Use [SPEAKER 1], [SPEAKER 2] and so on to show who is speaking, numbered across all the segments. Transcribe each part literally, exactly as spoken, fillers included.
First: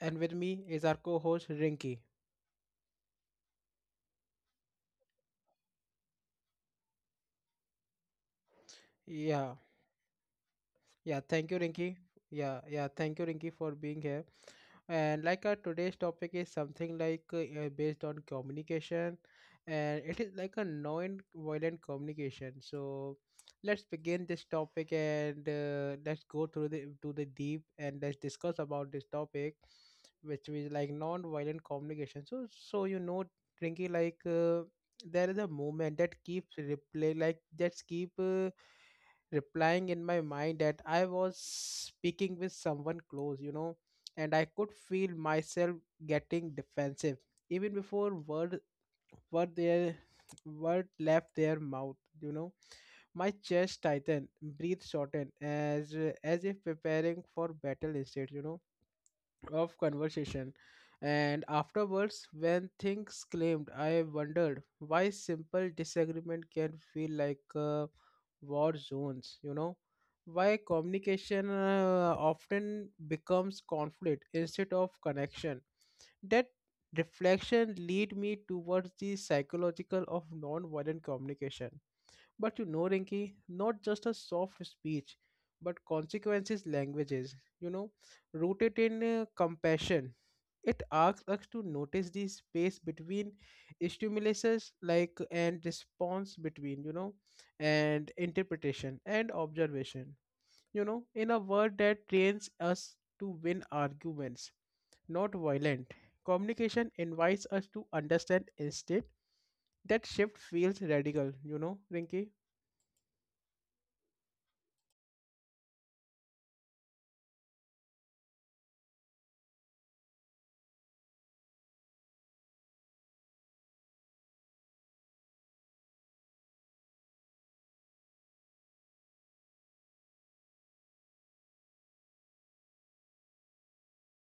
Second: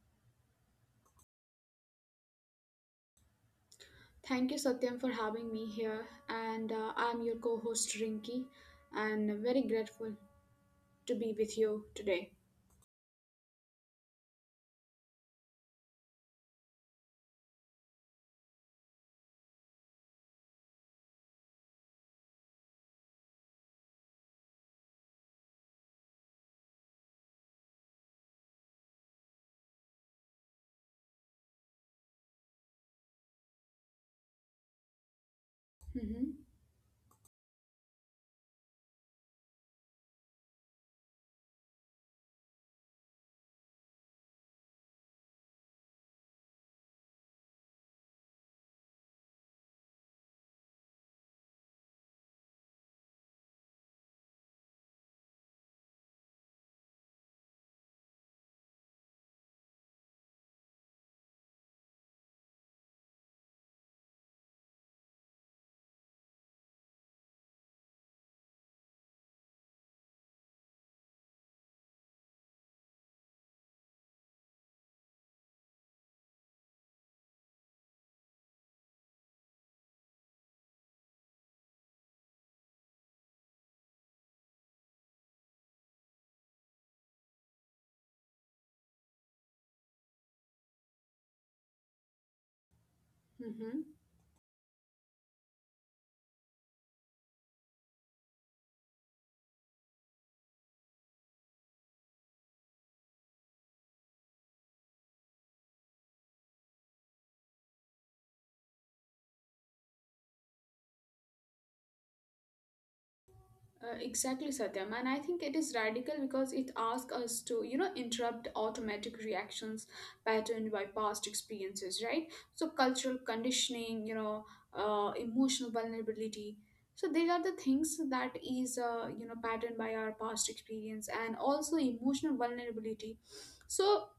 [SPEAKER 1] and with me is our co-host Rinky.
[SPEAKER 2] Thank you, Satyam, for having me here. And uh, I'm your co host, Rinki, and
[SPEAKER 1] Yeah,
[SPEAKER 2] very grateful to
[SPEAKER 1] yeah,
[SPEAKER 2] be
[SPEAKER 1] thank you,
[SPEAKER 2] with you
[SPEAKER 1] Rinky.
[SPEAKER 2] today.
[SPEAKER 1] Yeah, yeah, thank you, Rinky, for being here. And like our today's topic is something like uh, uh, based on communication, and it is like a non-violent communication. So let's begin this topic and uh, let's go through the to the deep, and let's discuss about this topic, which is like non-violent communication. So so, you know, Rinky, like uh, there is a movement that
[SPEAKER 2] Mm-hmm.
[SPEAKER 1] keeps replay, like that's keep. Uh, replying in my mind that I was speaking with someone close, you know, and I could feel myself getting defensive even before word word their word left their mouth, you know. My chest tightened, breath shortened, as as if preparing for battle instead, you know of conversation. And afterwards, when things claimed, I wondered why simple disagreement can feel like uh, war zones, you know? Why communication uh, often becomes conflict instead of connection. That reflection lead me towards the psychological of non-violent communication, but you know, Rinki, not just a soft speech, but consequences languages, you know, rooted in uh, compassion. It asks us to notice the space between
[SPEAKER 2] Mm-hmm.
[SPEAKER 1] stimuluses, like, and response between, you know, and interpretation and observation. You know, in a word that trains us to win arguments, not violent. Communication invites us to understand instead. That shift feels radical, you know, Rinki.
[SPEAKER 2] Uh, exactly, Satyam. And I think it is radical because it asks us to, you know, interrupt automatic reactions patterned by past experiences, right? So, cultural conditioning, you know, uh, emotional vulnerability. So these are the things that is, uh, you know, patterned by our past experience and also emotional vulnerability. So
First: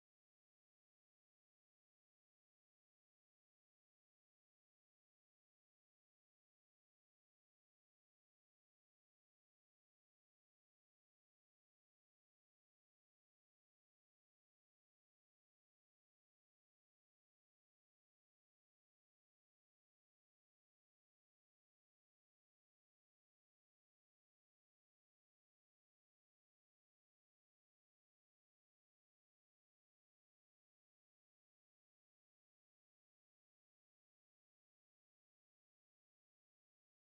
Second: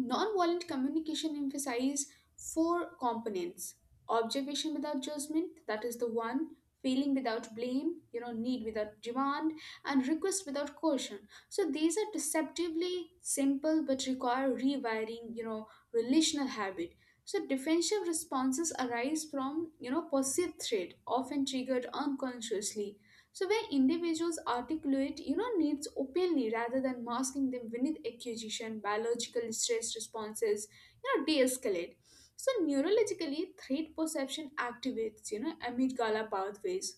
[SPEAKER 2] nonviolent communication emphasizes four components: observation without judgment, that is the one, feeling without blame, you know, need without demand, and request without coercion. So these are deceptively simple but require rewiring, you know, relational habit. So defensive responses arise from, you know, perceived threat, often triggered unconsciously. So where individuals articulate, you know, needs openly rather than masking them beneath accusation, biological stress responses, you know, de-escalate. So neurologically, threat perception activates, you know, amygdala pathways.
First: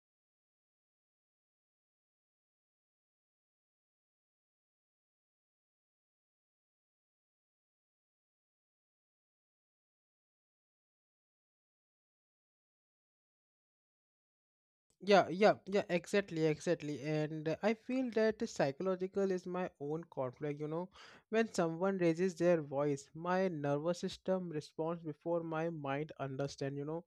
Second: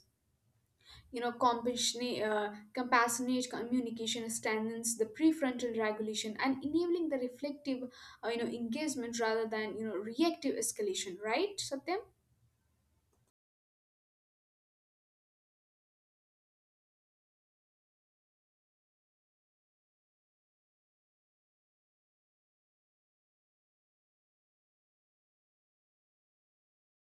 [SPEAKER 2] You know, compassionate, uh, compassionate communication strengthens the prefrontal regulation and enabling the reflective, uh, you know, engagement rather than you know reactive escalation. Right, Satya?
[SPEAKER 1] Yeah, yeah, yeah, exactly, exactly. And uh, I feel that psychological is my own conflict, you know. When someone raises their voice, my nervous system responds before my mind understand, you know.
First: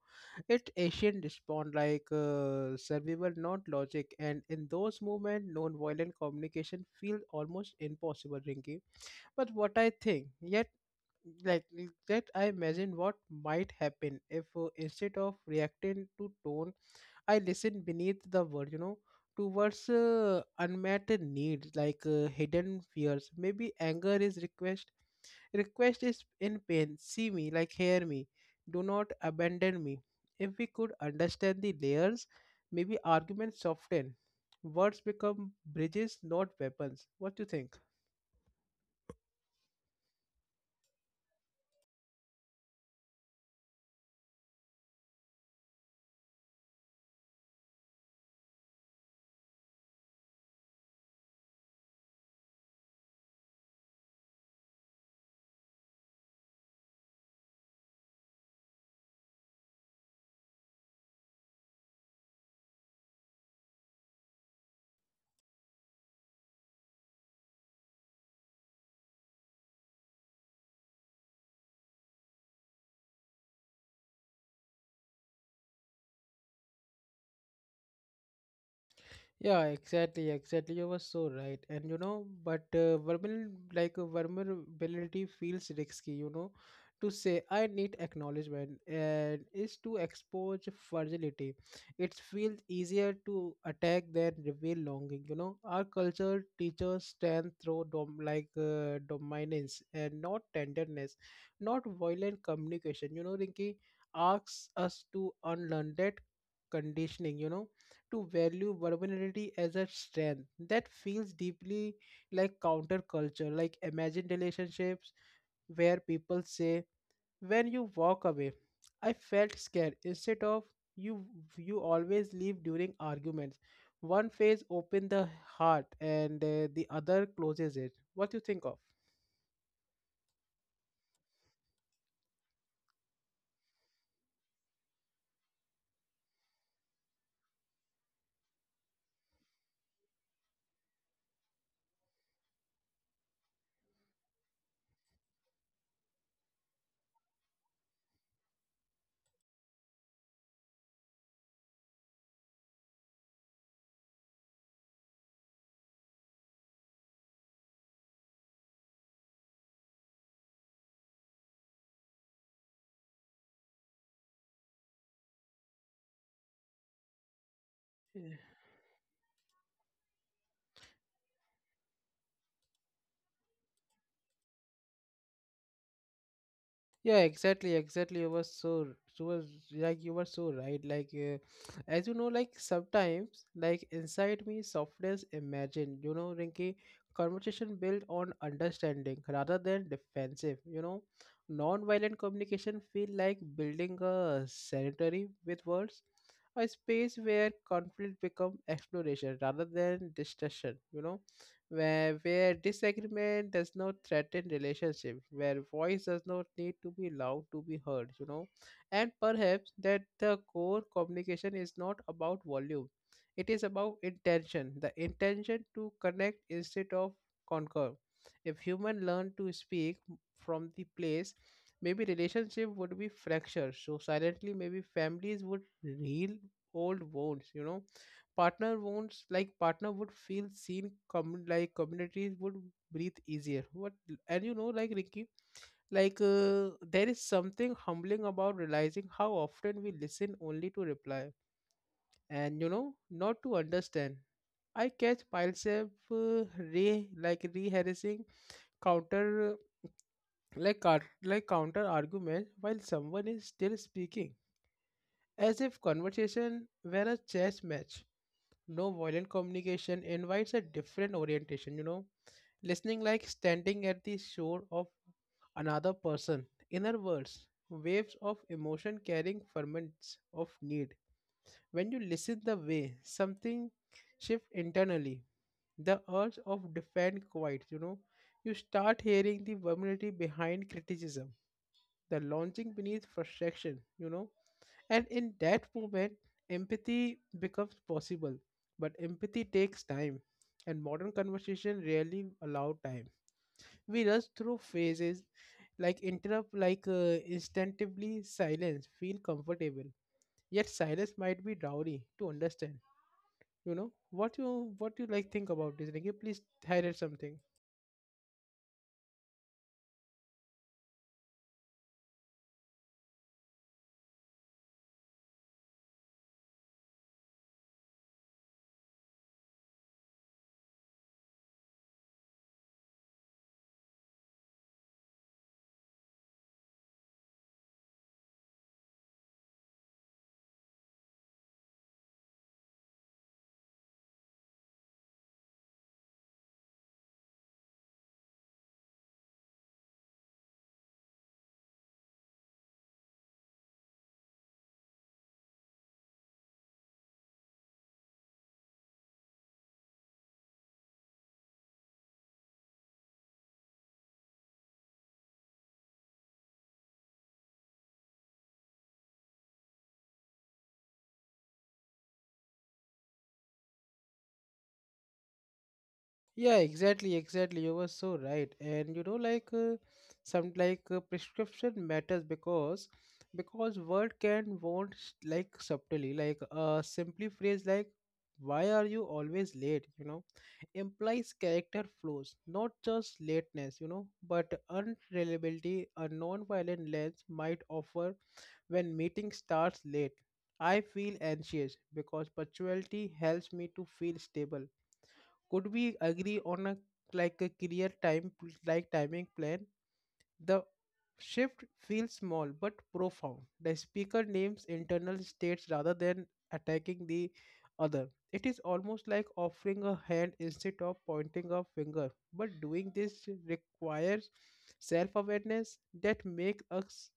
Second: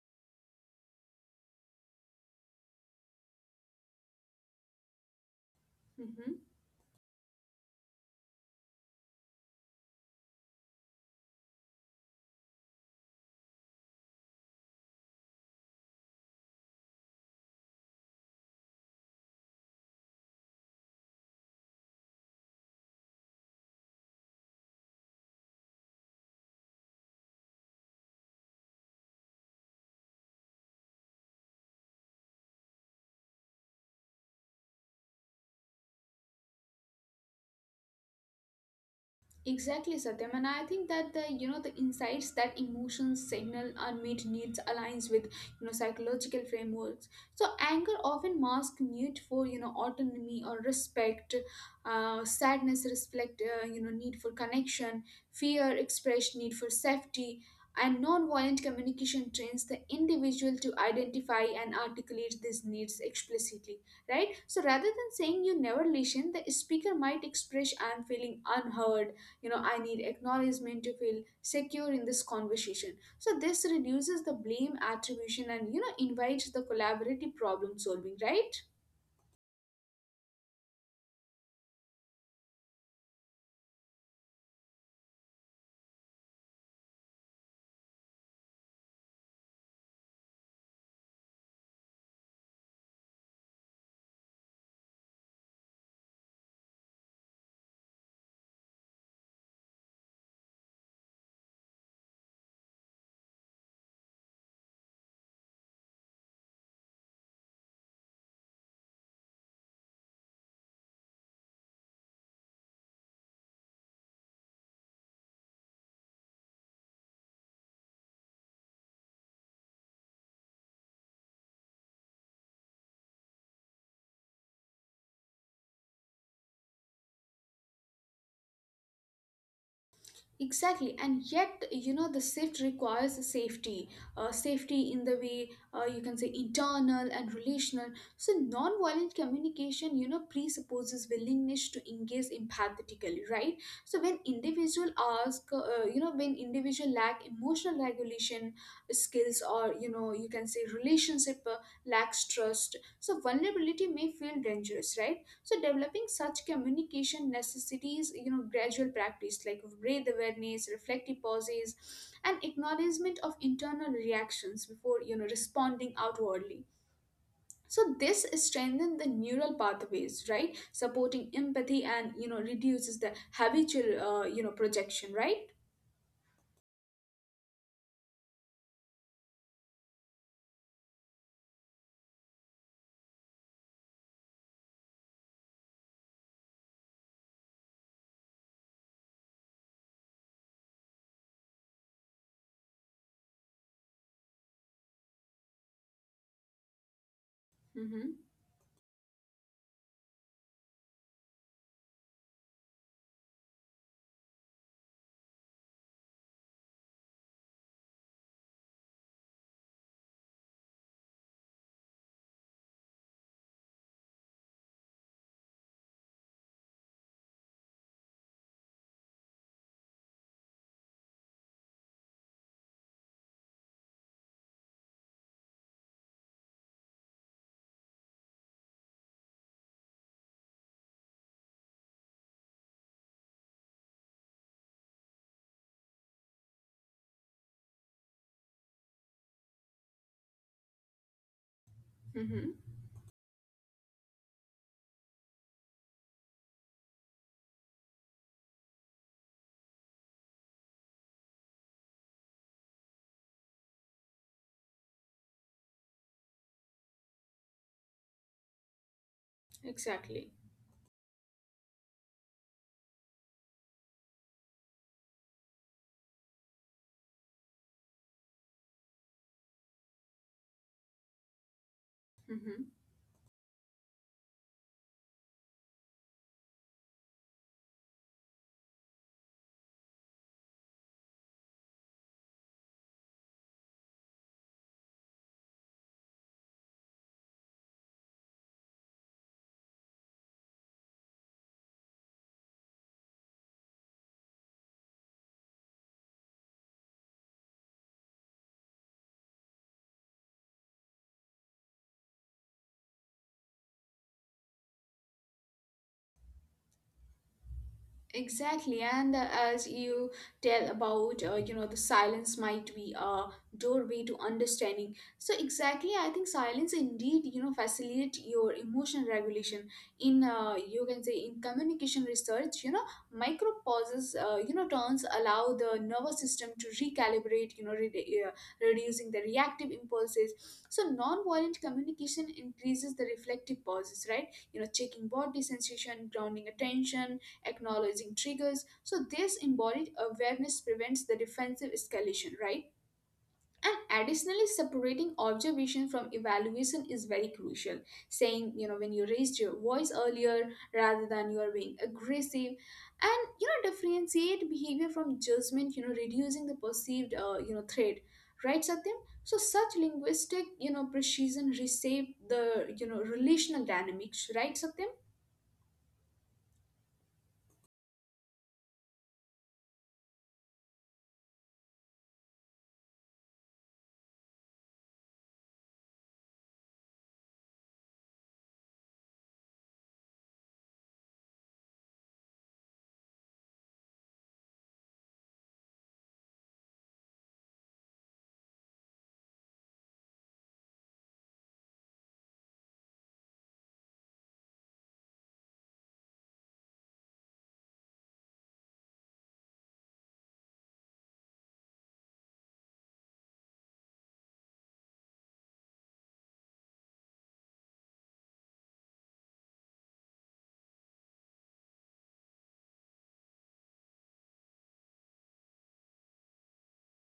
[SPEAKER 1] It ancient respond like uh, survival, not logic. And in those moments, non-violent
[SPEAKER 2] Mhm.
[SPEAKER 1] communication feels almost impossible, Rinky. But what I think, yet, like, that I imagine what might happen if uh, instead of reacting to tone, I listen beneath the word, you know, towards uh, unmet needs, like uh, hidden fears. Maybe anger is request. Request is in pain. See me, like hear me. Do not abandon me. If we could understand the layers, maybe arguments soften. Words become bridges, not weapons. What do you think?
[SPEAKER 2] Exactly, Satyam, and I think that the you know the insights that emotions signal unmet needs aligns with you know psychological frameworks. So anger often masks need for you know autonomy or respect. Uh, sadness reflect uh, you know need for connection. Fear expressed need for safety. And non-violent communication trains the individual to identify and articulate these needs explicitly, right? So rather than saying you never listen, the speaker might express "I'm feeling unheard." You know, I need acknowledgement to feel secure in this conversation. So this reduces the blame attribution and you know invites the collaborative problem solving, right?
[SPEAKER 1] Yeah, exactly, exactly. You were so right. And you know, but uh, vulnerable, like uh, vulnerability feels risky, you know, to say I need acknowledgement and is to expose fragility. It feels easier to attack than reveal longing, you know. Our culture teaches strength through dom- like uh, dominance and not tenderness, not violent communication. You know, Rinki asks us to unlearn that conditioning, you know to value vulnerability as a strength. That feels deeply like counterculture. Like imagine relationships where people say, "When you walk away, I felt scared." Instead of you, you always leave during arguments. One phase opens the heart, and uh, the other closes it. What do you think of?
[SPEAKER 2] Exactly, and yet you know the shift requires safety, uh, safety in the way uh, you can say internal and relational. So non-violent communication, you know, presupposes willingness to engage empathetically, right? So when individual ask, uh, you know, when individual lack emotional regulation skills, or you know, you can say relationship uh, lacks trust. So vulnerability may feel dangerous, right? So developing such communication necessities you know gradual practice like breath awareness, reflective pauses, and acknowledgement of internal reactions before you know responding outwardly. So this strengthens the neural pathways, right, supporting empathy, and you know reduces the habitual uh, you know projection, right?
[SPEAKER 1] yeah, exactly, exactly. you were so you was like you were so right, like uh, as you know, like, sometimes, like, inside me softness imagine, you know, rinky, conversation built on understanding rather than defensive, you know, non-violent communication feel like building a sanitary with words, a space where conflict
[SPEAKER 2] Mm-hmm.
[SPEAKER 1] become exploration rather than destruction, you know, where where disagreement does not threaten relationship, where voice does not need to be loud to be heard, you know. And perhaps that the core communication is not about volume, it is about intention, the intention to connect instead of conquer. If human learn to speak from the place, maybe relationship would be fractured so silently, maybe families would heal old wounds, you know. Partner won't like partner would feel seen, com- like communities would breathe easier. What? And you know, like, ricky, like uh, there is something humbling about realizing how often we listen only to reply,
[SPEAKER 2] Mm-hmm.
[SPEAKER 1] and you know, not to understand. I catch myself uh, re like rehearsing counter, like car- like counter argument while someone is still speaking, as if conversation were a chess match. No violent communication
[SPEAKER 2] Exactly.
[SPEAKER 1] invites a different orientation, you know, listening like standing at the shore of another person inner words, waves of emotion carrying ferments of need. When you listen, the
[SPEAKER 2] Mm-hmm.
[SPEAKER 1] way something shifts internally, the urge of defend quiet, you know, you start hearing the vulnerability behind criticism, the launching beneath frustration, you know, and in that moment, empathy becomes possible. But empathy takes time, and modern conversation rarely allow time. We rush through phases, like interrupt, like uh, instinctively silence, feel comfortable. Yet silence might be dowry to understand. You know what you what you like think about this? Like, please highlight something.
[SPEAKER 2] Exactly, and uh, as you tell about, uh, you know, the silence might be a doorway to understanding. So exactly, I think silence indeed, you know, facilitate your emotion regulation. In uh, you can say in communication research, you know, micro pauses, uh, you know, turns allow the nervous system to recalibrate, you know, re- uh, reducing the reactive impulses. So non-violent communication increases the reflective pauses, right? You know, checking body sensation, grounding attention, acknowledging triggers. So, this embodied awareness prevents the defensive escalation, right? And additionally, separating observation from evaluation is very crucial. Saying, you know, when you raised your voice earlier rather than you are being aggressive, and you know, differentiate behavior from judgment, you know, reducing the perceived, uh, you know, threat, right, Satyam? So, such linguistic, you know, precision reshape the, you know, relational dynamics, right, Satyam?
[SPEAKER 1] Yeah, exactly, exactly. You were so right. And you know, like uh, some, like uh, prescription matters, because because word can won't s- like subtly, like a simply phrase like why are you always late, you know, implies character flaws, not just lateness, you know, but unreliability. A non-violent lens might offer, when meeting starts late, I feel anxious because punctuality helps me to feel stable. Could we agree on a, like, a clear time pl- like timing plan? The shift feels small but profound. The speaker names internal states rather than attacking the other. It is almost like offering a hand instead of pointing a finger, but doing this requires self-awareness that makes us,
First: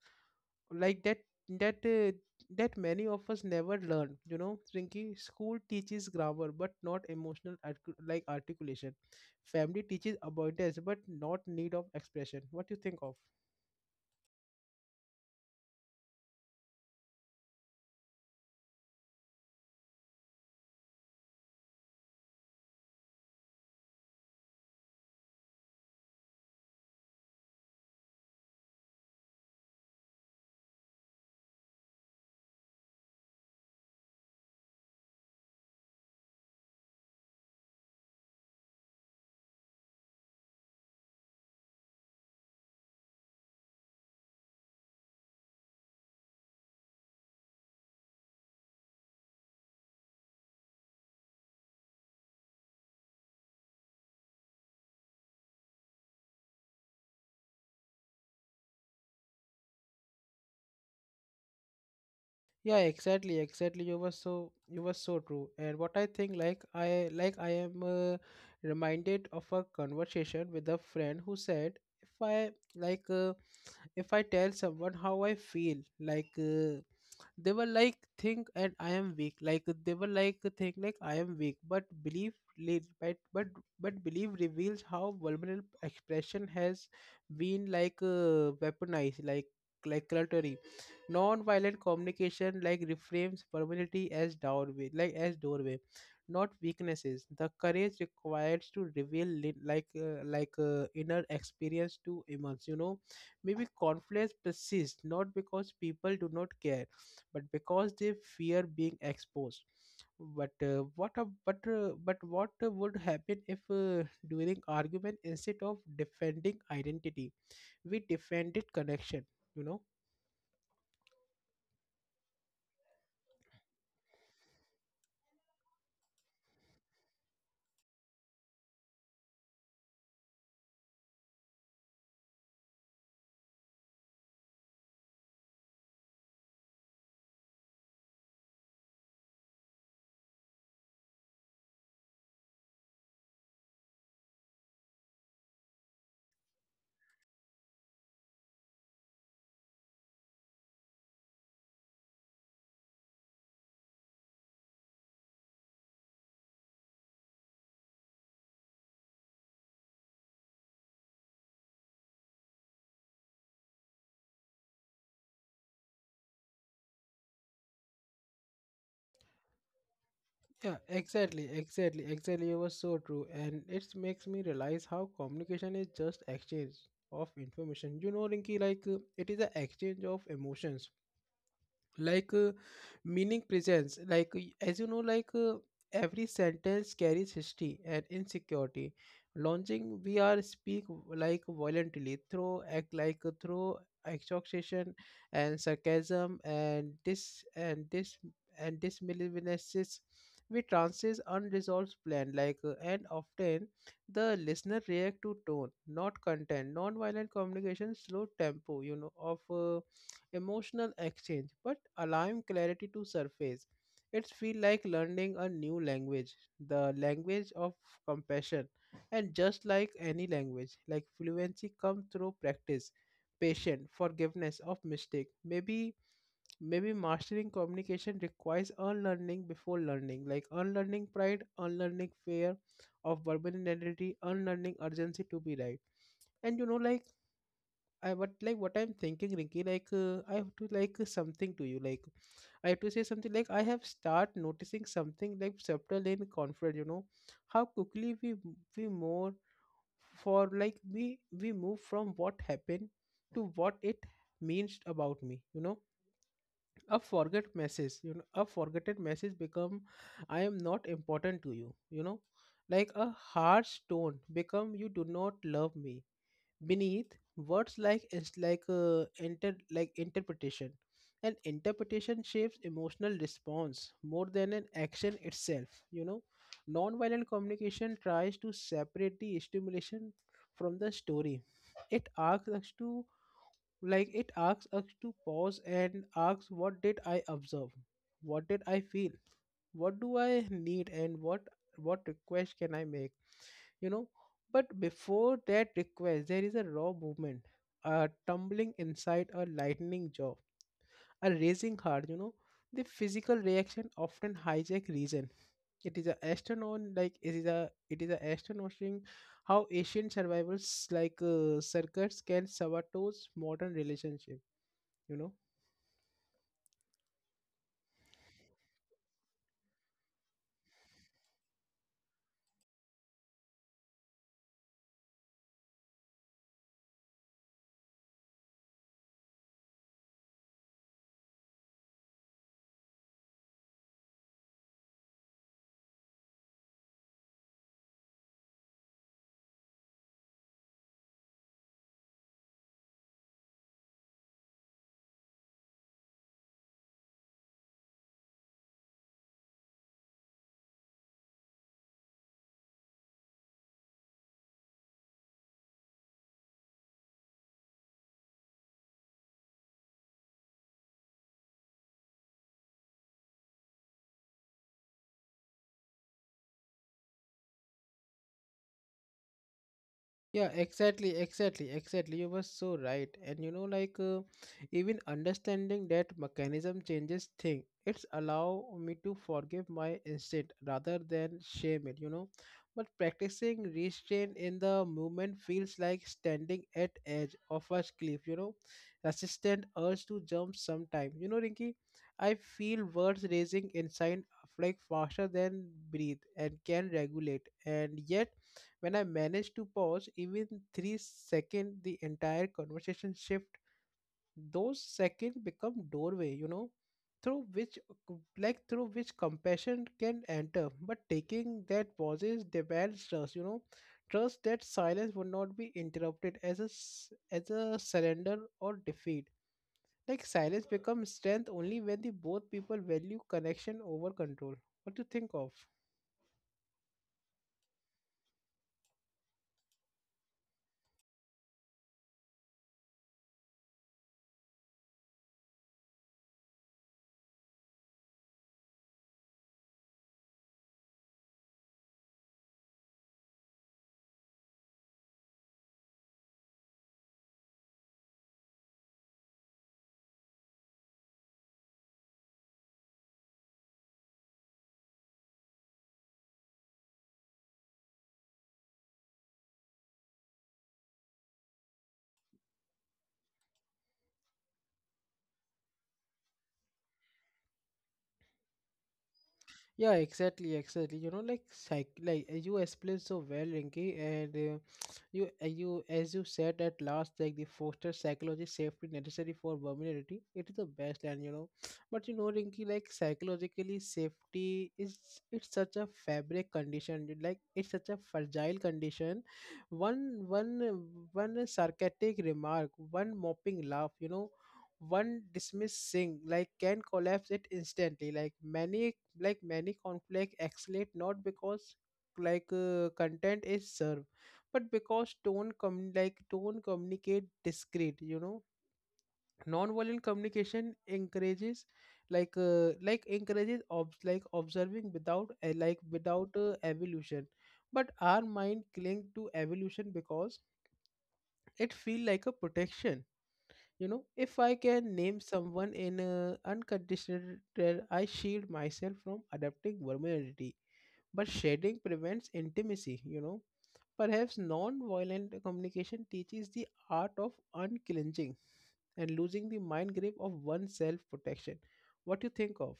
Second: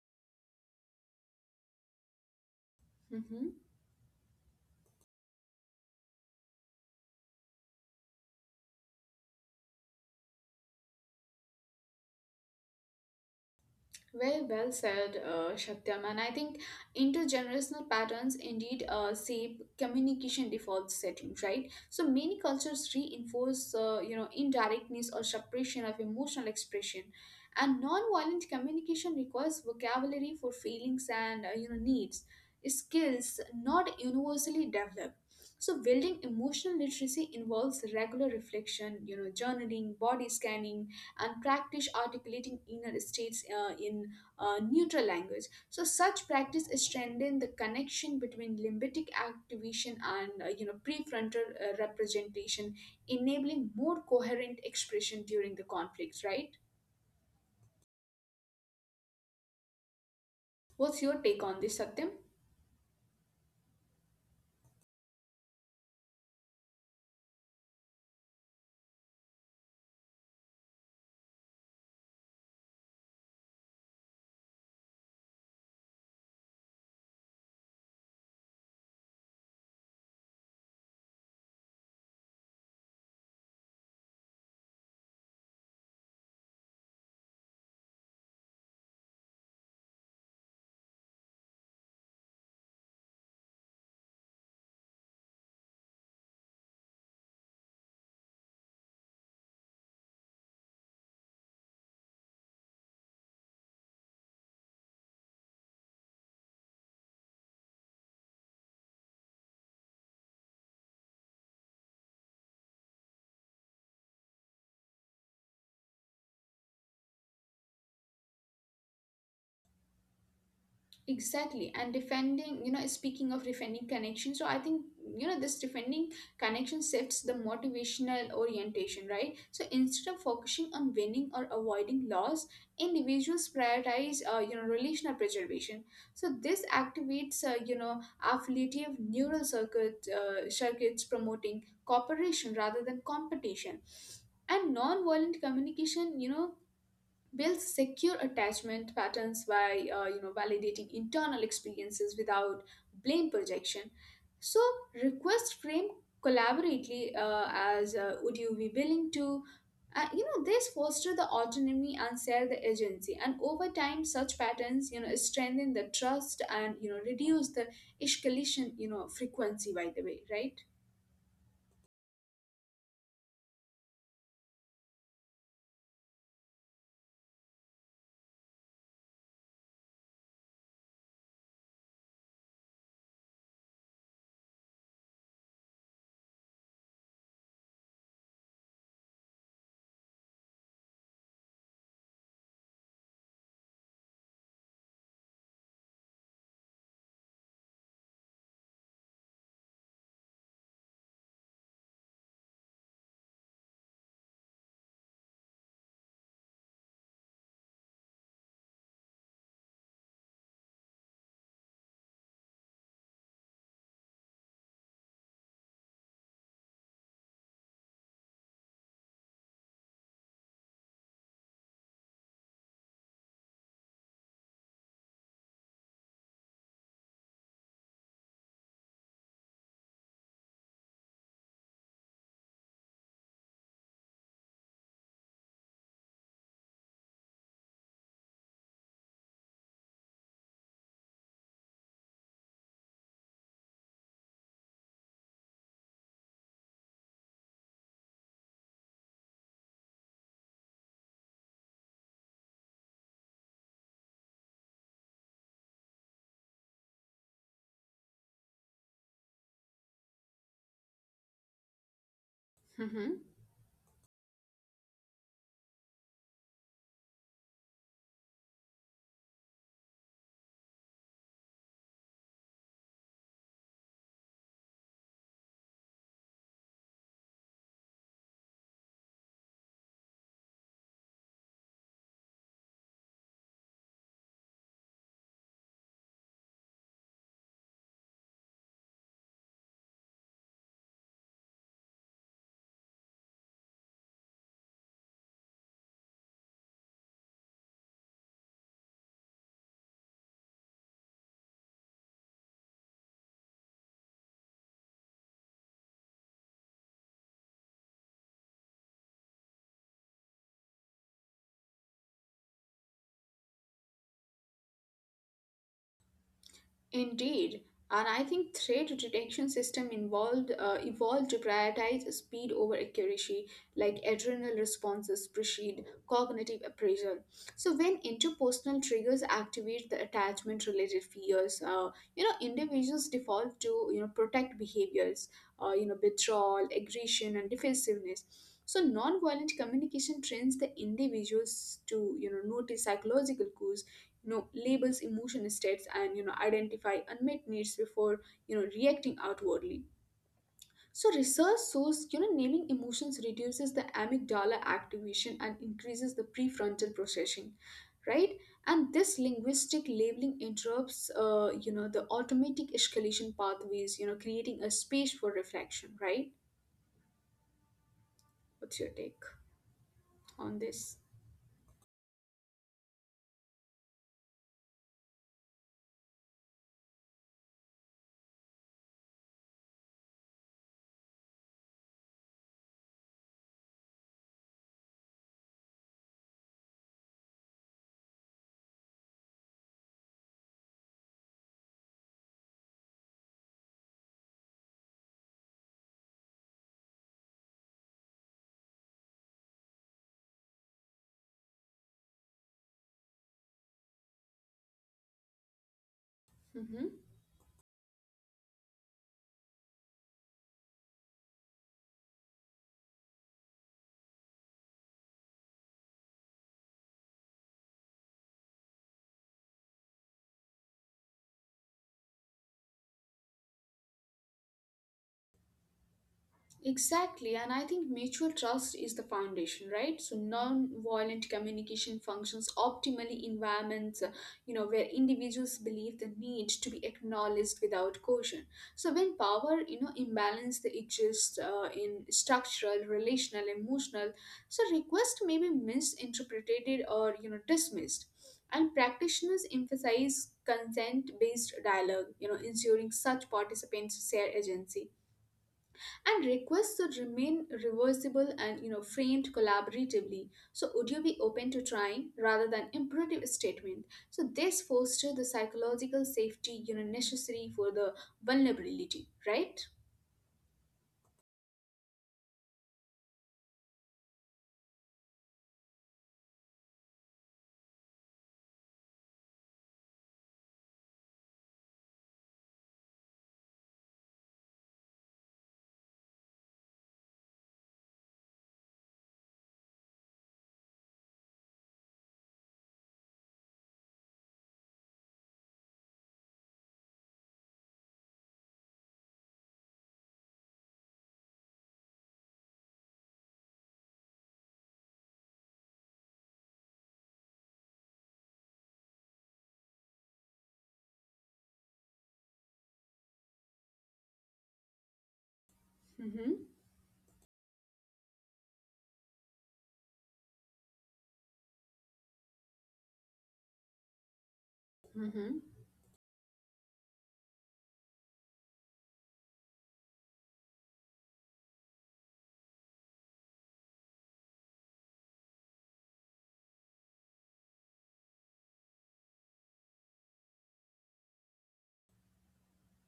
[SPEAKER 1] like that, that uh, that many of us
[SPEAKER 2] Mm-hmm.
[SPEAKER 1] never learn, you know. Rinky, school teaches grammar but not emotional artic- like articulation. Family teaches abundance but not need of expression. What do you think of?
[SPEAKER 2] Very well said, uh, Satyam. And I think intergenerational patterns indeed uh, shape communication default settings, right? So many cultures reinforce, uh, you know, indirectness or suppression of emotional expression. And non-violent communication requires vocabulary for feelings and, uh, you know, needs, skills not universally developed. So building emotional literacy involves regular reflection, you know, journaling, body scanning, and practice articulating inner states uh, in uh, neutral language. So such practice strengthens the connection between limbic activation and uh, you know prefrontal uh, representation, enabling more coherent expression during the conflicts. Right? What's your take on this, Satyam?
[SPEAKER 1] Yeah, exactly, exactly. You were so you were so true. And what I think, like, i like i am uh, reminded of a conversation with a friend who said, if I, like uh, if I tell someone how I feel, like uh, they were like think and I am weak, like they were like think like I am weak, but belief leads, but but but belief reveals how vulnerable expression has been, like uh, weaponized, like like cluttery, non-violent communication like reframes vulnerability as doorway, like as doorway, not weaknesses. The courage required to reveal li- like uh, like uh, inner experience to immense, you know. Maybe conflicts persist not because people do not care, but because they fear being exposed. But uh, what a, but uh, but what uh, would happen if uh, during argument, instead of defending identity, we defended connection, you know.
[SPEAKER 2] Exactly. And defending, you know, speaking of defending connection, so I think, you know, this defending connection shifts the motivational orientation, right? So instead of focusing on winning or avoiding loss, individuals prioritize, uh, you know, relational preservation. So this activates, uh, you know, affiliative neural circuit, uh, circuits promoting cooperation rather than competition. And non-violent communication, you know, builds secure attachment patterns by uh, you know validating internal experiences without blame projection. So request frame collaboratively uh, as uh, would you be willing to uh, you know this foster the autonomy and share the agency, and over time such patterns you know strengthen the trust and you know reduce the escalation you know frequency, by the way,
[SPEAKER 1] Yeah,
[SPEAKER 2] right?
[SPEAKER 1] exactly, exactly, exactly. It was so true, and it makes me realize how communication is just exchange of information, you know, Rinky, like uh, it is an exchange of emotions, like uh, meaning presence, like y- as you know, like uh, every sentence carries history and insecurity, launching we are speak like violently through act, like uh, through exhaustion and sarcasm, and this and this and this malicious, we transit unresolved plan, like uh, and often the listener react to tone, not content. Non-violent communication slow tempo, you know, of uh, emotional exchange, but allowing clarity to surface. It's feel like learning a new language, the language of compassion. And just like any language, like fluency comes through practice, patience, forgiveness of mistake. Maybe maybe mastering communication requires unlearning before learning, like unlearning pride, unlearning fear of verbal identity, unlearning urgency to be right. And you know, like, I, but like what I'm thinking, Rinky, like uh, I have to like uh, something to you, like I have to say something, like I have start noticing something, like subtle and confident. You know how quickly we m- we more for like we we move from what happened to what it means about me. You know, a forget message. You know, a forgotten message become I am not important to you. You know, like a
[SPEAKER 2] Mhm.
[SPEAKER 1] harsh tone become you do not love me beneath words, like is like uh, inter like interpretation. And interpretation shapes emotional response more than an action itself, you know. Nonviolent communication tries to separate the stimulation from the story. It asks us to like it asks us to pause, and asks what did I observe, what did I feel, what do I need, and what what request can I make, you know. But before that request, there is a raw movement, a tumbling inside, a lightning jaw, a racing heart, you know. The physical reaction often hijack reason. it is a astronaut like it is a it is a astonishing how ancient survivals, like uh, circuits can sabotage modern relationship, you know.
[SPEAKER 2] Indeed, and I think threat detection system involved uh, evolved to prioritize speed over accuracy, like adrenal responses precede cognitive appraisal. So when interpersonal triggers activate the attachment-related fears, uh, you know individuals default to you know protect behaviors, uh, you know withdrawal, aggression, and defensiveness. So, nonviolent communication trains the individuals to, you know, notice psychological cues, you know labels emotion states, and you know identify unmet needs before you know reacting outwardly. So research shows you know naming emotions reduces the amygdala activation and increases the prefrontal processing, right? And this linguistic labeling interrupts uh, you know the automatic escalation pathways, you know, creating a space for reflection, right? What's your take
[SPEAKER 1] Yeah,
[SPEAKER 2] on this?
[SPEAKER 1] exactly, exactly, exactly. You were so right. And you know, like uh, even understanding that mechanism changes thing. It's allow me to forgive my instinct rather than shame it, you know. But practicing restraint in the movement feels like standing at edge of a cliff, you know. Resistant urge to jump sometime. You know, Rinky, I feel words raising inside like faster than breathe and can regulate. And yet when I manage to pause even three seconds, the entire conversation shift. Those seconds become doorway, you know,
[SPEAKER 2] Mm-hmm.
[SPEAKER 1] through which uh, like through which compassion can enter. But taking that pauses demands trust, you know, trust that silence would not be interrupted as a s- as a surrender or defeat. Like silence becomes strength only when the both people value connection over control. What do you think of?
[SPEAKER 2] Exactly, and I think mutual trust is the foundation, right? So non-violent communication functions optimally in environments, uh, you know, where individuals believe the need to be acknowledged without caution. So when power, you know, imbalance that exists uh, in structural, relational, emotional, so request may be misinterpreted or you know dismissed. And practitioners emphasize consent-based dialogue, you know, ensuring such participants share agency, and requests should remain reversible and you know framed collaboratively. So would you be open to trying rather than imperative statement? So this foster the psychological safety you know necessary for the vulnerability, right?
[SPEAKER 1] Yeah, exactly, exactly. You know, like psych, like uh, you explained so well, Rinki, and uh, you, uh, you, as you said at last, like the foster psychology safety necessary for vulnerability. It is the best, and you know, but you know, Rinki, like psychologically, safety is it's such a fabric condition. you- Like it's such a fragile condition. One, one, uh, one sarcastic remark, one moping laugh, you know. One dismissing like can collapse it instantly. Like many like many conflict escalate not because like uh, content is served but because tone com- like tone communicate discreet, you know. Non-violent communication encourages like uh, like encourages ob- like observing without uh, like
[SPEAKER 2] Mm-hmm.
[SPEAKER 1] without uh, evolution, but our mind cling to evolution because it feel like a protection, you know. If I can name
[SPEAKER 2] Mm-hmm.
[SPEAKER 1] someone in a unconditional, I shield myself from adapting vulnerability, but shedding prevents intimacy, you know. Perhaps non violent communication teaches the art of unclenching and losing the mind grip of one's self protection. What do you think of?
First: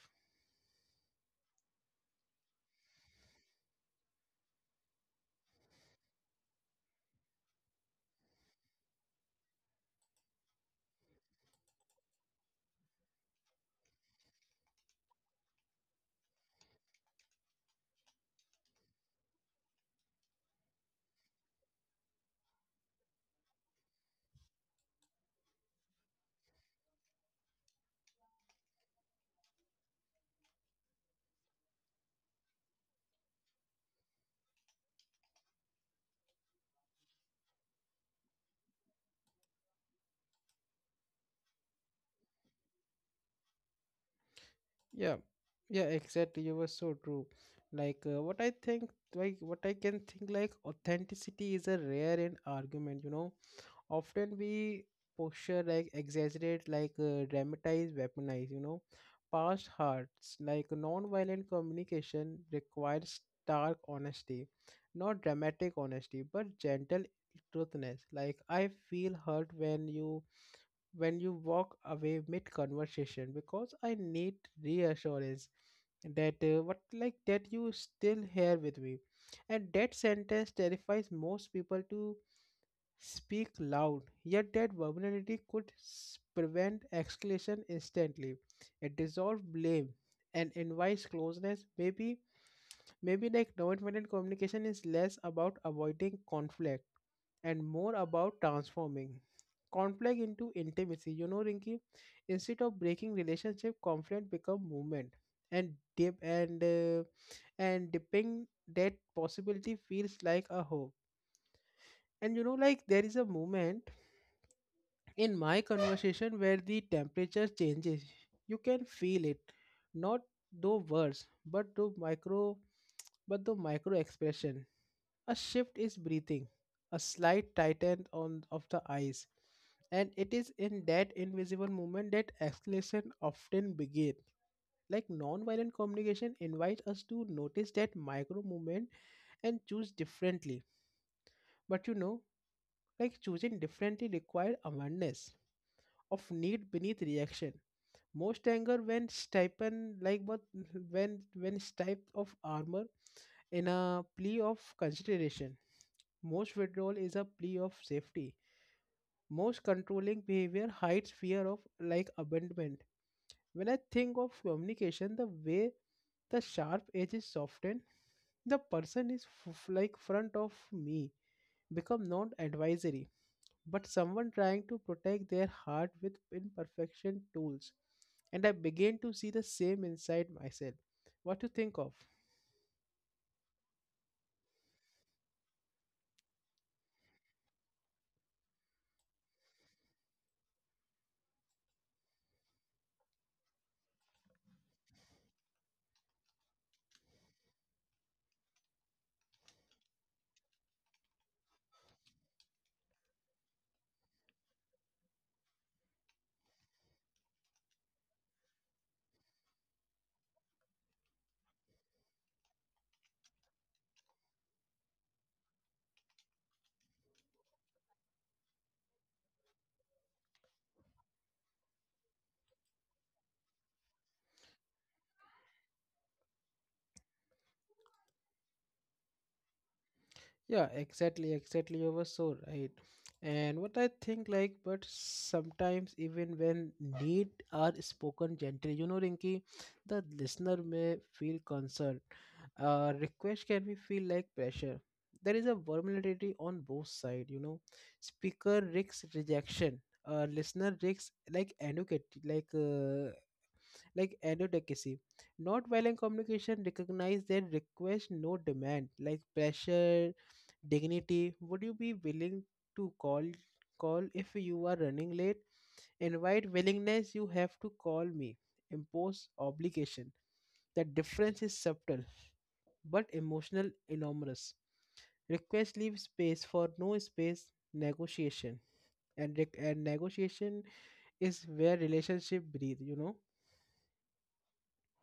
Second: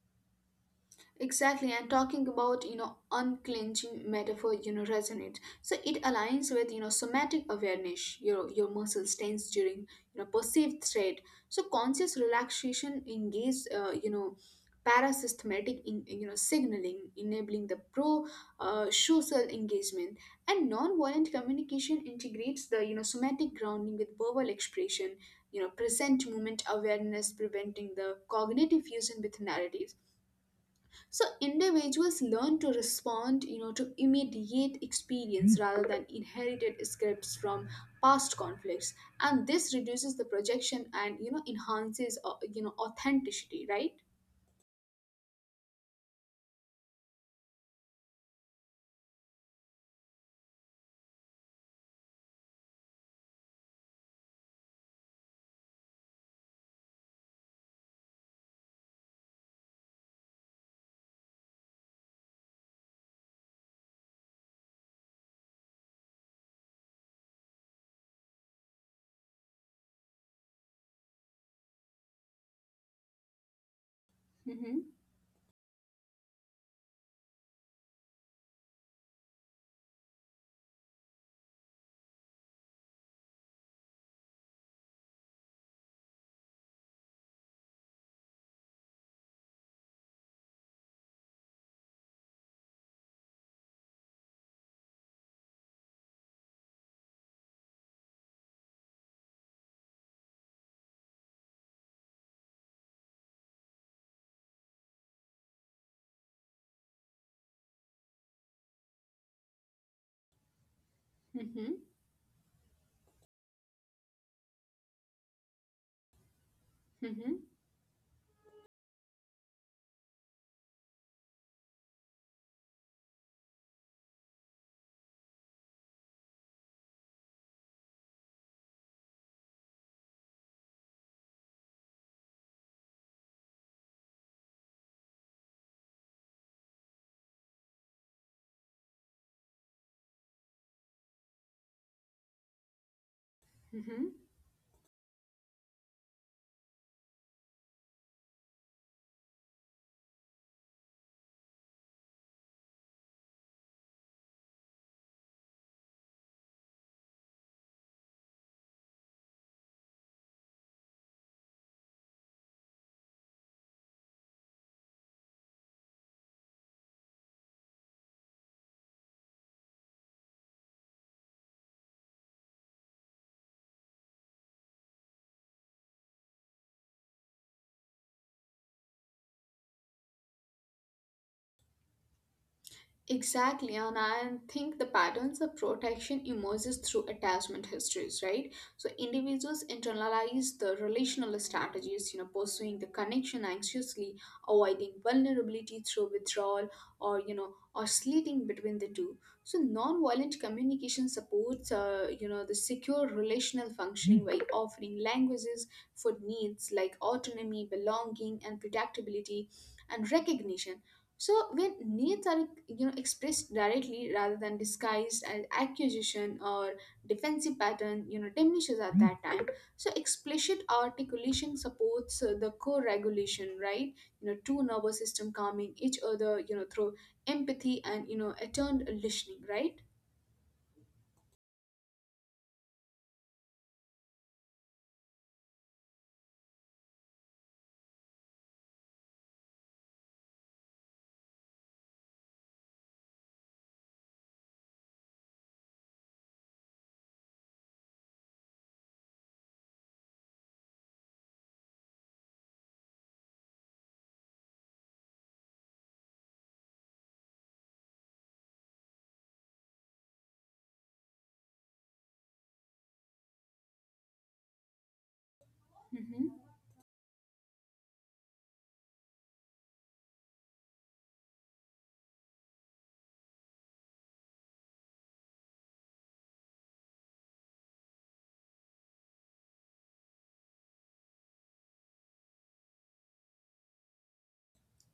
[SPEAKER 2] Exactly, and talking about you know unclenching metaphor, you know resonates. So it aligns with you know somatic awareness. Your your muscles tense during you know perceived threat. So conscious relaxation engages uh, you know parasympathetic in, you know signaling, enabling the pro uh, social engagement. And non-violent communication integrates the you know somatic grounding with verbal expression. You know present moment awareness, preventing the cognitive fusion with narratives. So individuals learn to respond, you know, to immediate experience rather than inherited scripts from past conflicts, and this reduces the projection and you know enhances, uh, you know, authenticity, right?
[SPEAKER 1] Yeah, yeah, exactly. You were so true. Like, uh, what I think, like, what I can think, like, authenticity is a rare and argument, you know. Often we posture like exaggerate like uh, dramatize weaponize, you know, past hearts. Like non-violent communication requires stark honesty, not dramatic honesty but gentle truthness. Like I feel hurt when you when you walk away mid conversation because I need
[SPEAKER 2] Mm-hmm.
[SPEAKER 1] reassurance that uh, what like that you still here with me, and that sentence terrifies most people to speak loud, yet that vulnerability could s- prevent escalation instantly. It dissolves blame and invites closeness. Maybe, maybe like non-violent communication is less about avoiding conflict and more about transforming conflict into intimacy. You know, Rinki, instead of breaking relationship, conflict become movement and deep and uh, and dipping that possibility feels like a hope.
[SPEAKER 2] Mm-hmm.
[SPEAKER 1] And you know, like there is a moment in my conversation where the temperature
[SPEAKER 2] Mm-hmm.
[SPEAKER 1] changes. You can feel it, not though words but through micro but the micro expression, a shift is breathing, a slight tighten on of the eyes, and it is in that invisible movement that escalation often begins. Like non-violent communication invites us to notice that micro movement and choose differently. But you know, like choosing differently
[SPEAKER 2] Mm-hmm.
[SPEAKER 1] requires awareness of need beneath reaction. Most anger, when stipend like but when when stripped of armor, in a plea of consideration. Most withdrawal is a plea of safety. Most controlling behavior hides fear of like abandonment. When I think of communication the way the sharp edge is softened, the person is f- like front of me, become not advisory but someone trying to protect their heart with imperfection tools, and I began to see the same inside myself. What you think of?
[SPEAKER 2] Exactly, and I think the patterns of protection emerges through attachment histories, right? So individuals internalize the relational strategies, you know, pursuing the connection anxiously, avoiding vulnerability through withdrawal, or you know, or slitting between the two. So non-violent communication supports, uh, you know, the secure relational functioning by offering languages for needs like autonomy, belonging, and predictability and recognition. So when needs are you know expressed directly rather than disguised as accusation or defensive pattern, you know diminishes at that time. So explicit articulation supports uh, the co-regulation, right? You know, two nervous system calming each other, you know, through empathy and you know attuned listening, right?
[SPEAKER 1] Yeah, exactly, exactly. You were so right. And what I think, like, but sometimes even when need are spoken gently, you know, Rinky, the listener may feel concerned. Uh, request can be feel like pressure. There is a vulnerability on both sides, you know. Speaker risks rejection. Uh, listener risks like educate, like uh, like advocacy. Not violent communication recognize that request no demand, like pressure, dignity. Would you be willing to call call if you are running late?
[SPEAKER 2] Mm-hmm.
[SPEAKER 1] Invite willingness you have to call me. Impose obligation. The difference is subtle but emotional enormous. Request leave space for no space negotiation. And, rec- and negotiation is where relationship breathe, you know.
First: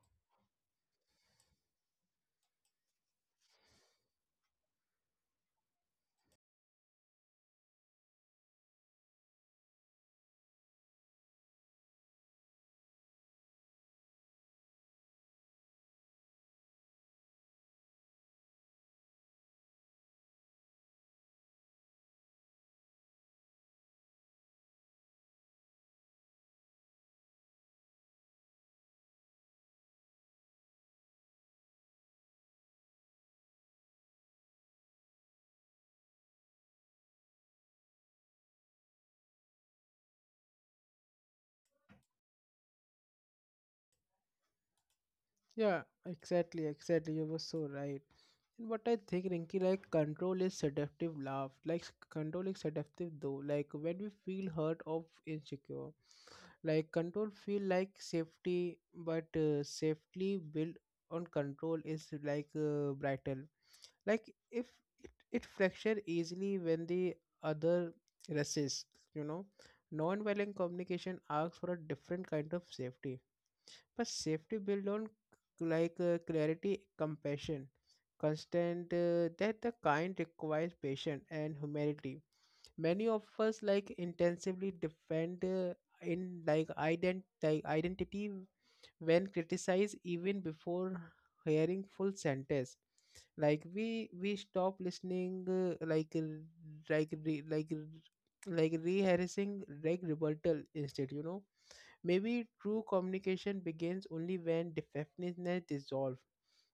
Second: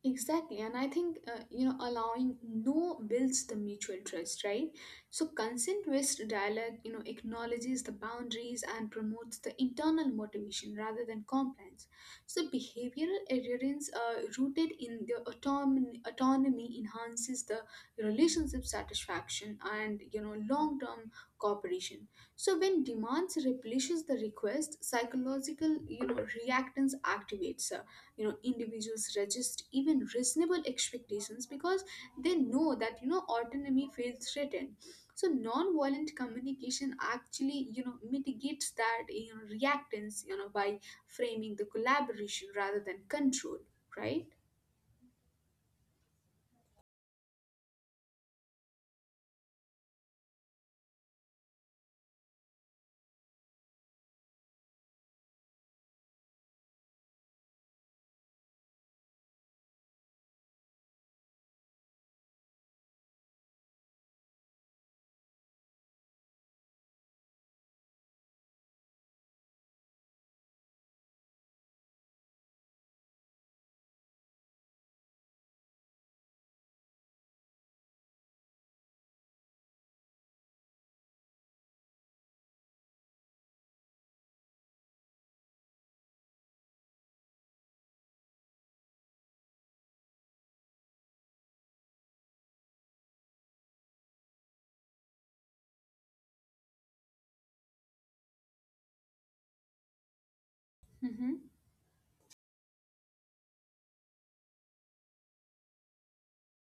[SPEAKER 2] Exactly, and I think uh, you know allowing no builds the mutual trust, right? So consent-based dialogue, you know, acknowledges the boundaries and promotes the internal motivation rather than compliance. So behavioral adherence, uh, rooted in the autonomy, autonomy, enhances the relationship satisfaction and you know long-term cooperation. So when demands replenishes the request, psychological you know reactance activates, you know individuals resist even reasonable expectations because they know that you know autonomy feels threatened. So non-violent communication actually you know mitigates that you know reactance you know by framing the collaboration rather than control, right?
[SPEAKER 1] Yeah, exactly, exactly. You were so right. And what I think, Rinky, like control is seductive love. Like s- control is seductive though. Like when we feel hurt or insecure, like control feel like safety, but uh, safely built on control is like uh, brittle. Like if it, it fracture easily when the other resists, you know. Non-violent communication asks for a different kind of safety, but safety built on like uh, clarity, compassion, constant. Uh, that the kind requires patience and humility. Many of us like intensively defend uh, in like ident like identity when criticized even before hearing full sentence. Like we we stop listening uh, like uh, like re, like re, like rehearsing like rebuttal instead. You
[SPEAKER 2] Mhm.
[SPEAKER 1] know, maybe true communication begins only when defensiveness dissolves,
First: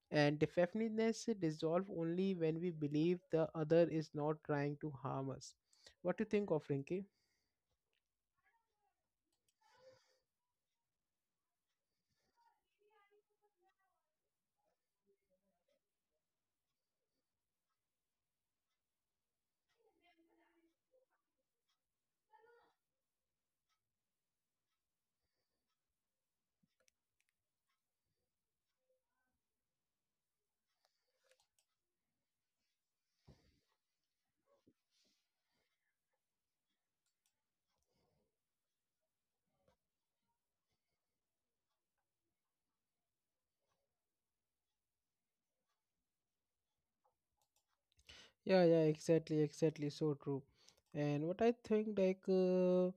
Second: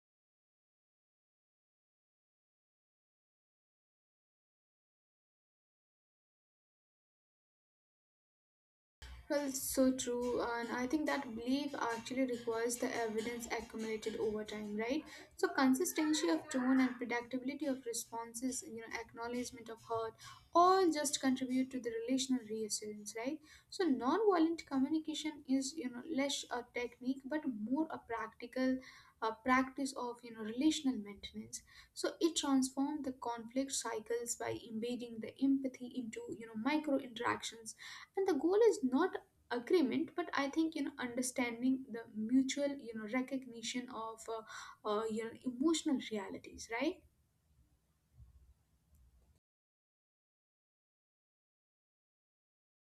[SPEAKER 1] and defensiveness dissolve only when we believe the other is not trying to harm us. What do you think of, Rinki?
[SPEAKER 2] Well, it's so true, and I think that belief actually requires the evidence accumulated over time, right? So, consistency of tone and predictability of responses, you know, acknowledgement of hurt, all just contribute to the relational reassurance, right? So, non-violent communication is, you know, less a technique but more a practical uh, practice of, you know, relational maintenance. So, it transforms the conflict cycles by embedding the empathy into, you know, micro interactions, and the goal is not agreement but I think you know understanding the mutual you know recognition of uh, uh, your emotional realities, right?
[SPEAKER 1] Yeah, yeah, exactly, exactly. So true. And what I think, like, uh,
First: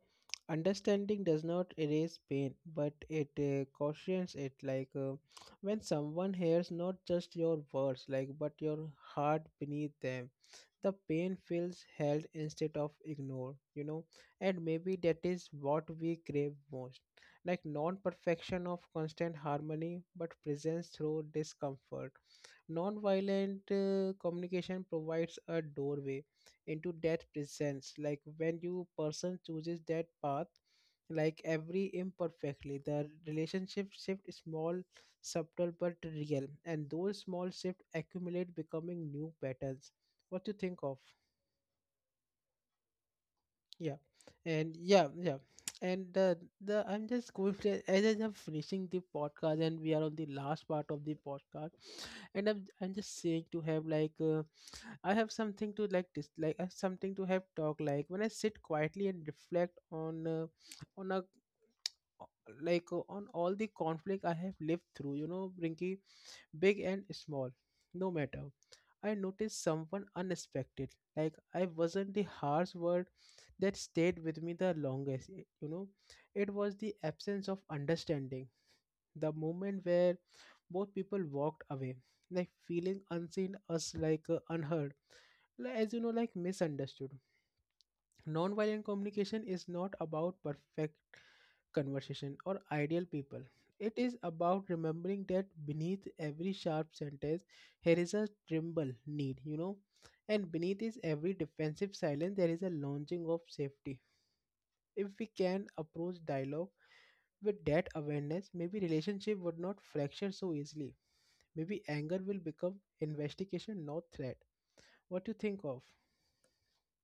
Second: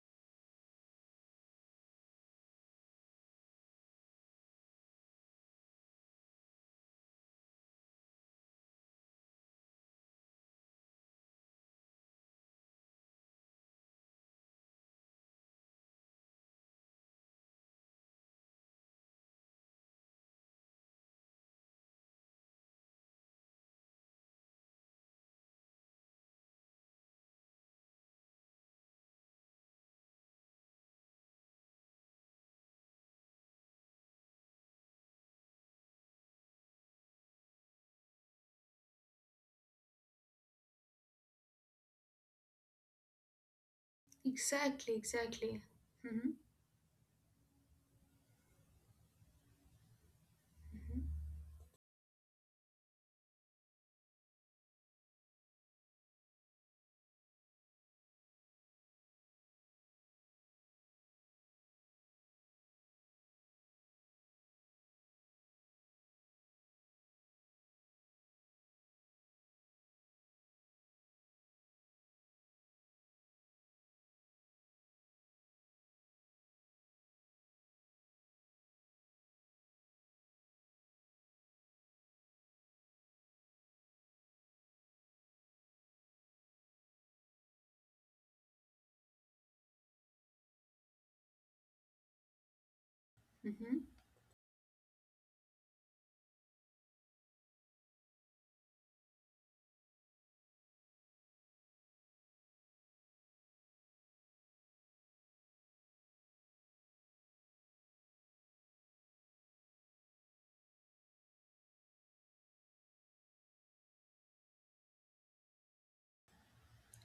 [SPEAKER 1] understanding does not erase pain, but it uh, cautions it. Like, uh, when someone hears not just your words, like, but your heart beneath them, the pain feels held instead of ignored, you know. And maybe that is what we crave most, like non perfection of constant harmony but presence through discomfort. Nonviolent uh, communication provides a doorway into that presence. Like when you person chooses that path, like every imperfectly, the relationship shift is small, subtle but real, and those small shift accumulate, becoming new patterns. What do you think of? Yeah. And
[SPEAKER 2] Exactly.
[SPEAKER 1] yeah, yeah.
[SPEAKER 2] Exactly.
[SPEAKER 1] and
[SPEAKER 2] Hmm.
[SPEAKER 1] uh, the I'm just going to, as I'm finishing the podcast and we are on the last part of the podcast, and i'm, I'm just saying to have like uh, I have something to like dis- like I have something to have talk. Like when I sit quietly and reflect on uh, on a like uh, on all the conflict I have lived through, you know, Brinky, big and small, no matter. I noticed someone unexpected. Like I wasn't the harsh word that stayed with me the longest. y- You know, it was the absence of understanding. The moment where both people walked away, like feeling unseen, us like uh, unheard, li- as you know, like misunderstood. Nonviolent communication is not about perfect conversation or ideal people.
[SPEAKER 2] Hmm.
[SPEAKER 1] It is about remembering that beneath every sharp sentence, here is a tremble need, you know, and beneath is every defensive silence, there is a launching of safety. If we can approach dialogue with that awareness, maybe relationship would not fracture so easily. Maybe anger will become investigation, not threat. What do you think of?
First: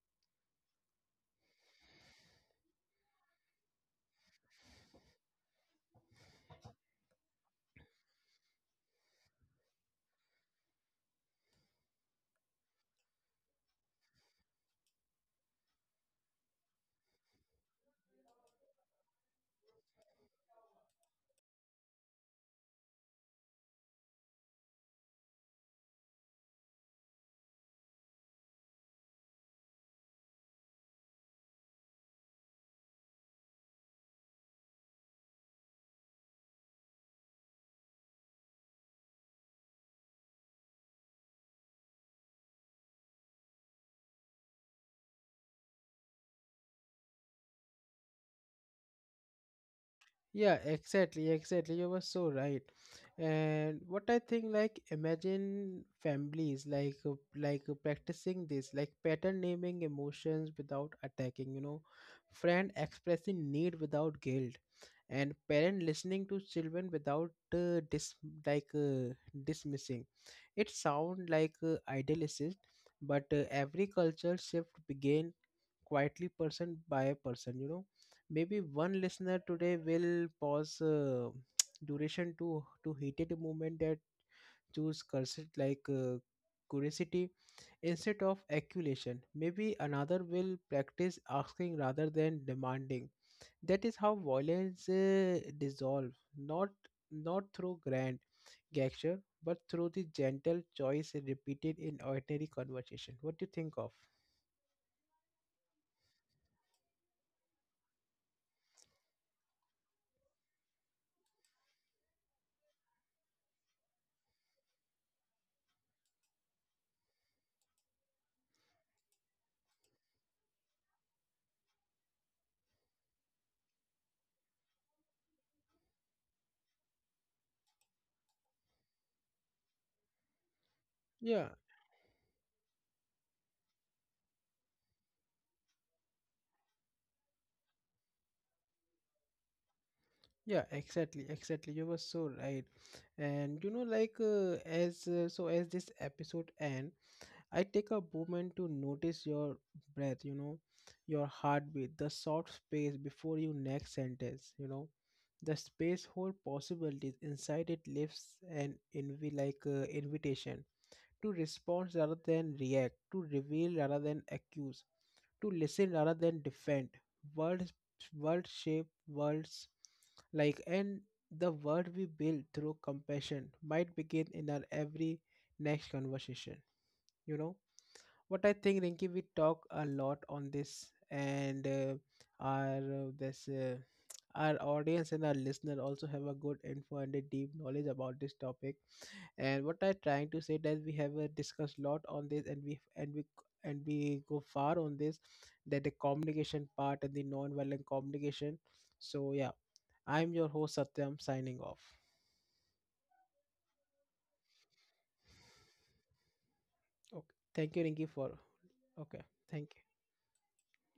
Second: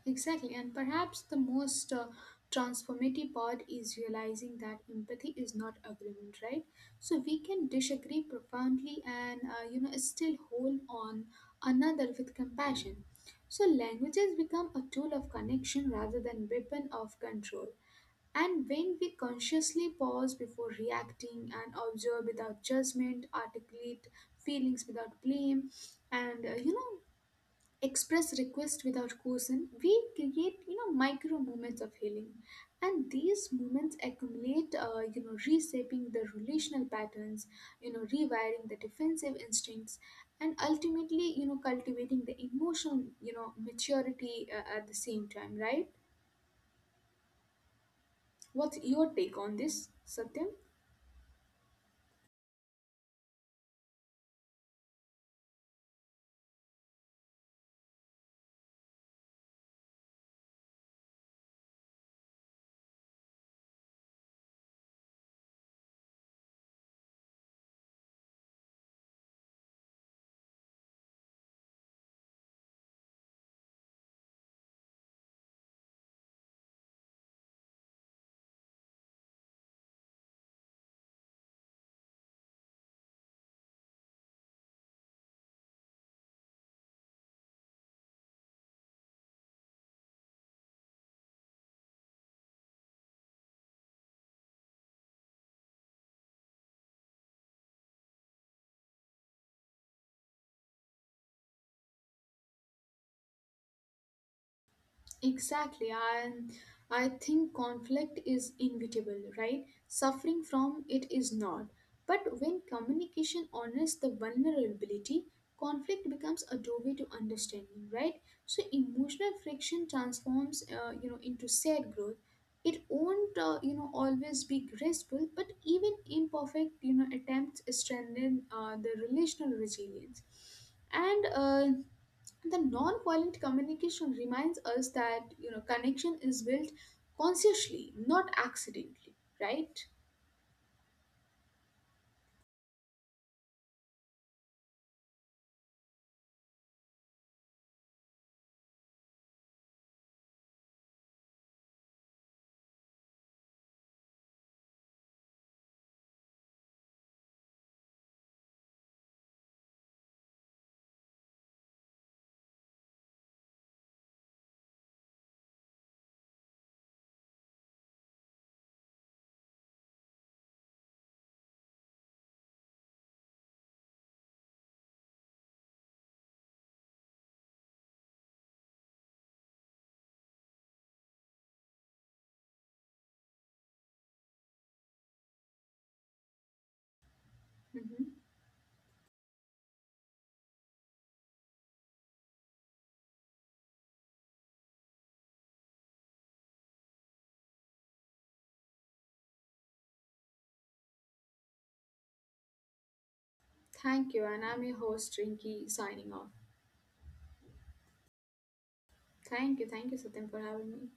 [SPEAKER 2] Exactly, and perhaps the most uh, transformative part is realizing that empathy is not agreement, right? So we can disagree profoundly and uh, you know still hold on another with compassion. So languages become a tool of connection rather than weapon of control. And when we consciously pause before reacting and observe without judgment, articulate feelings without blame, and uh, you know, express requests without coercion, we create you know micro moments of healing, and these moments accumulate, uh, you know, reshaping the relational patterns, you know, rewiring the defensive instincts, and ultimately, you know, cultivating the emotional, you know, maturity uh, at the same time. Right? What's your take on this, Satyam?
[SPEAKER 1] Yeah, exactly, exactly. You were so right. And what I think, like, imagine families like uh, like uh, practicing this, like pattern naming emotions without attacking, you know, friend expressing need without guilt, and parent listening to children without uh, dis like uh, dismissing. It sound like uh, idealistic, but uh, every culture shift began quietly, person by person, you know. Maybe one listener today will pause uh, duration to to heated moment, that choose cursed like uh, curiosity instead of accusation. Maybe another will practice asking rather than demanding. That is how violence uh, dissolve, not not through grand gesture but through the gentle choice repeated in ordinary conversation. What do you think of?
[SPEAKER 2] Exactly, and I think conflict is inevitable, right? Suffering from it is not. But when communication honors the vulnerability, conflict becomes a doorway to understanding, right? So emotional friction transforms, uh, you know, into shared growth. It won't, uh, you know, always be graceful, but even imperfect, you know, attempts strengthen uh, the relational resilience. And
[SPEAKER 1] Yeah.
[SPEAKER 2] uh, the non-violent communication reminds us that you know connection is built consciously, not accidentally, right?
[SPEAKER 1] Yeah, exactly, exactly. You were so right. And you know, like uh, as uh, so as this episode end, I take a moment to notice your breath, you know, your heartbeat, the soft space before your next sentence, you know, the space whole possibilities inside it lives an envy like uh, invitation to respond rather than react, to reveal rather than accuse, to listen rather than defend. World, world shape worlds, like and the world we build through compassion might begin in our every next conversation. You know what I think, Rinki. We talk a lot on this, and uh, our uh, this. Uh, our audience and our listener also have a good info and a deep knowledge about
[SPEAKER 2] Hmm.
[SPEAKER 1] this topic. And what I'm trying to say, that we have uh, discussed lot on this, and we and we and we go far on this, that the communication part and the non-violent communication. So yeah, I'm your host Satyam, signing off.
[SPEAKER 2] Thank you, and I'm your host Rinki, signing off.
[SPEAKER 1] Okay, thank you, Rinki, for okay,
[SPEAKER 2] Thank you.
[SPEAKER 1] thank you
[SPEAKER 2] Thank you, Satyam, for having me.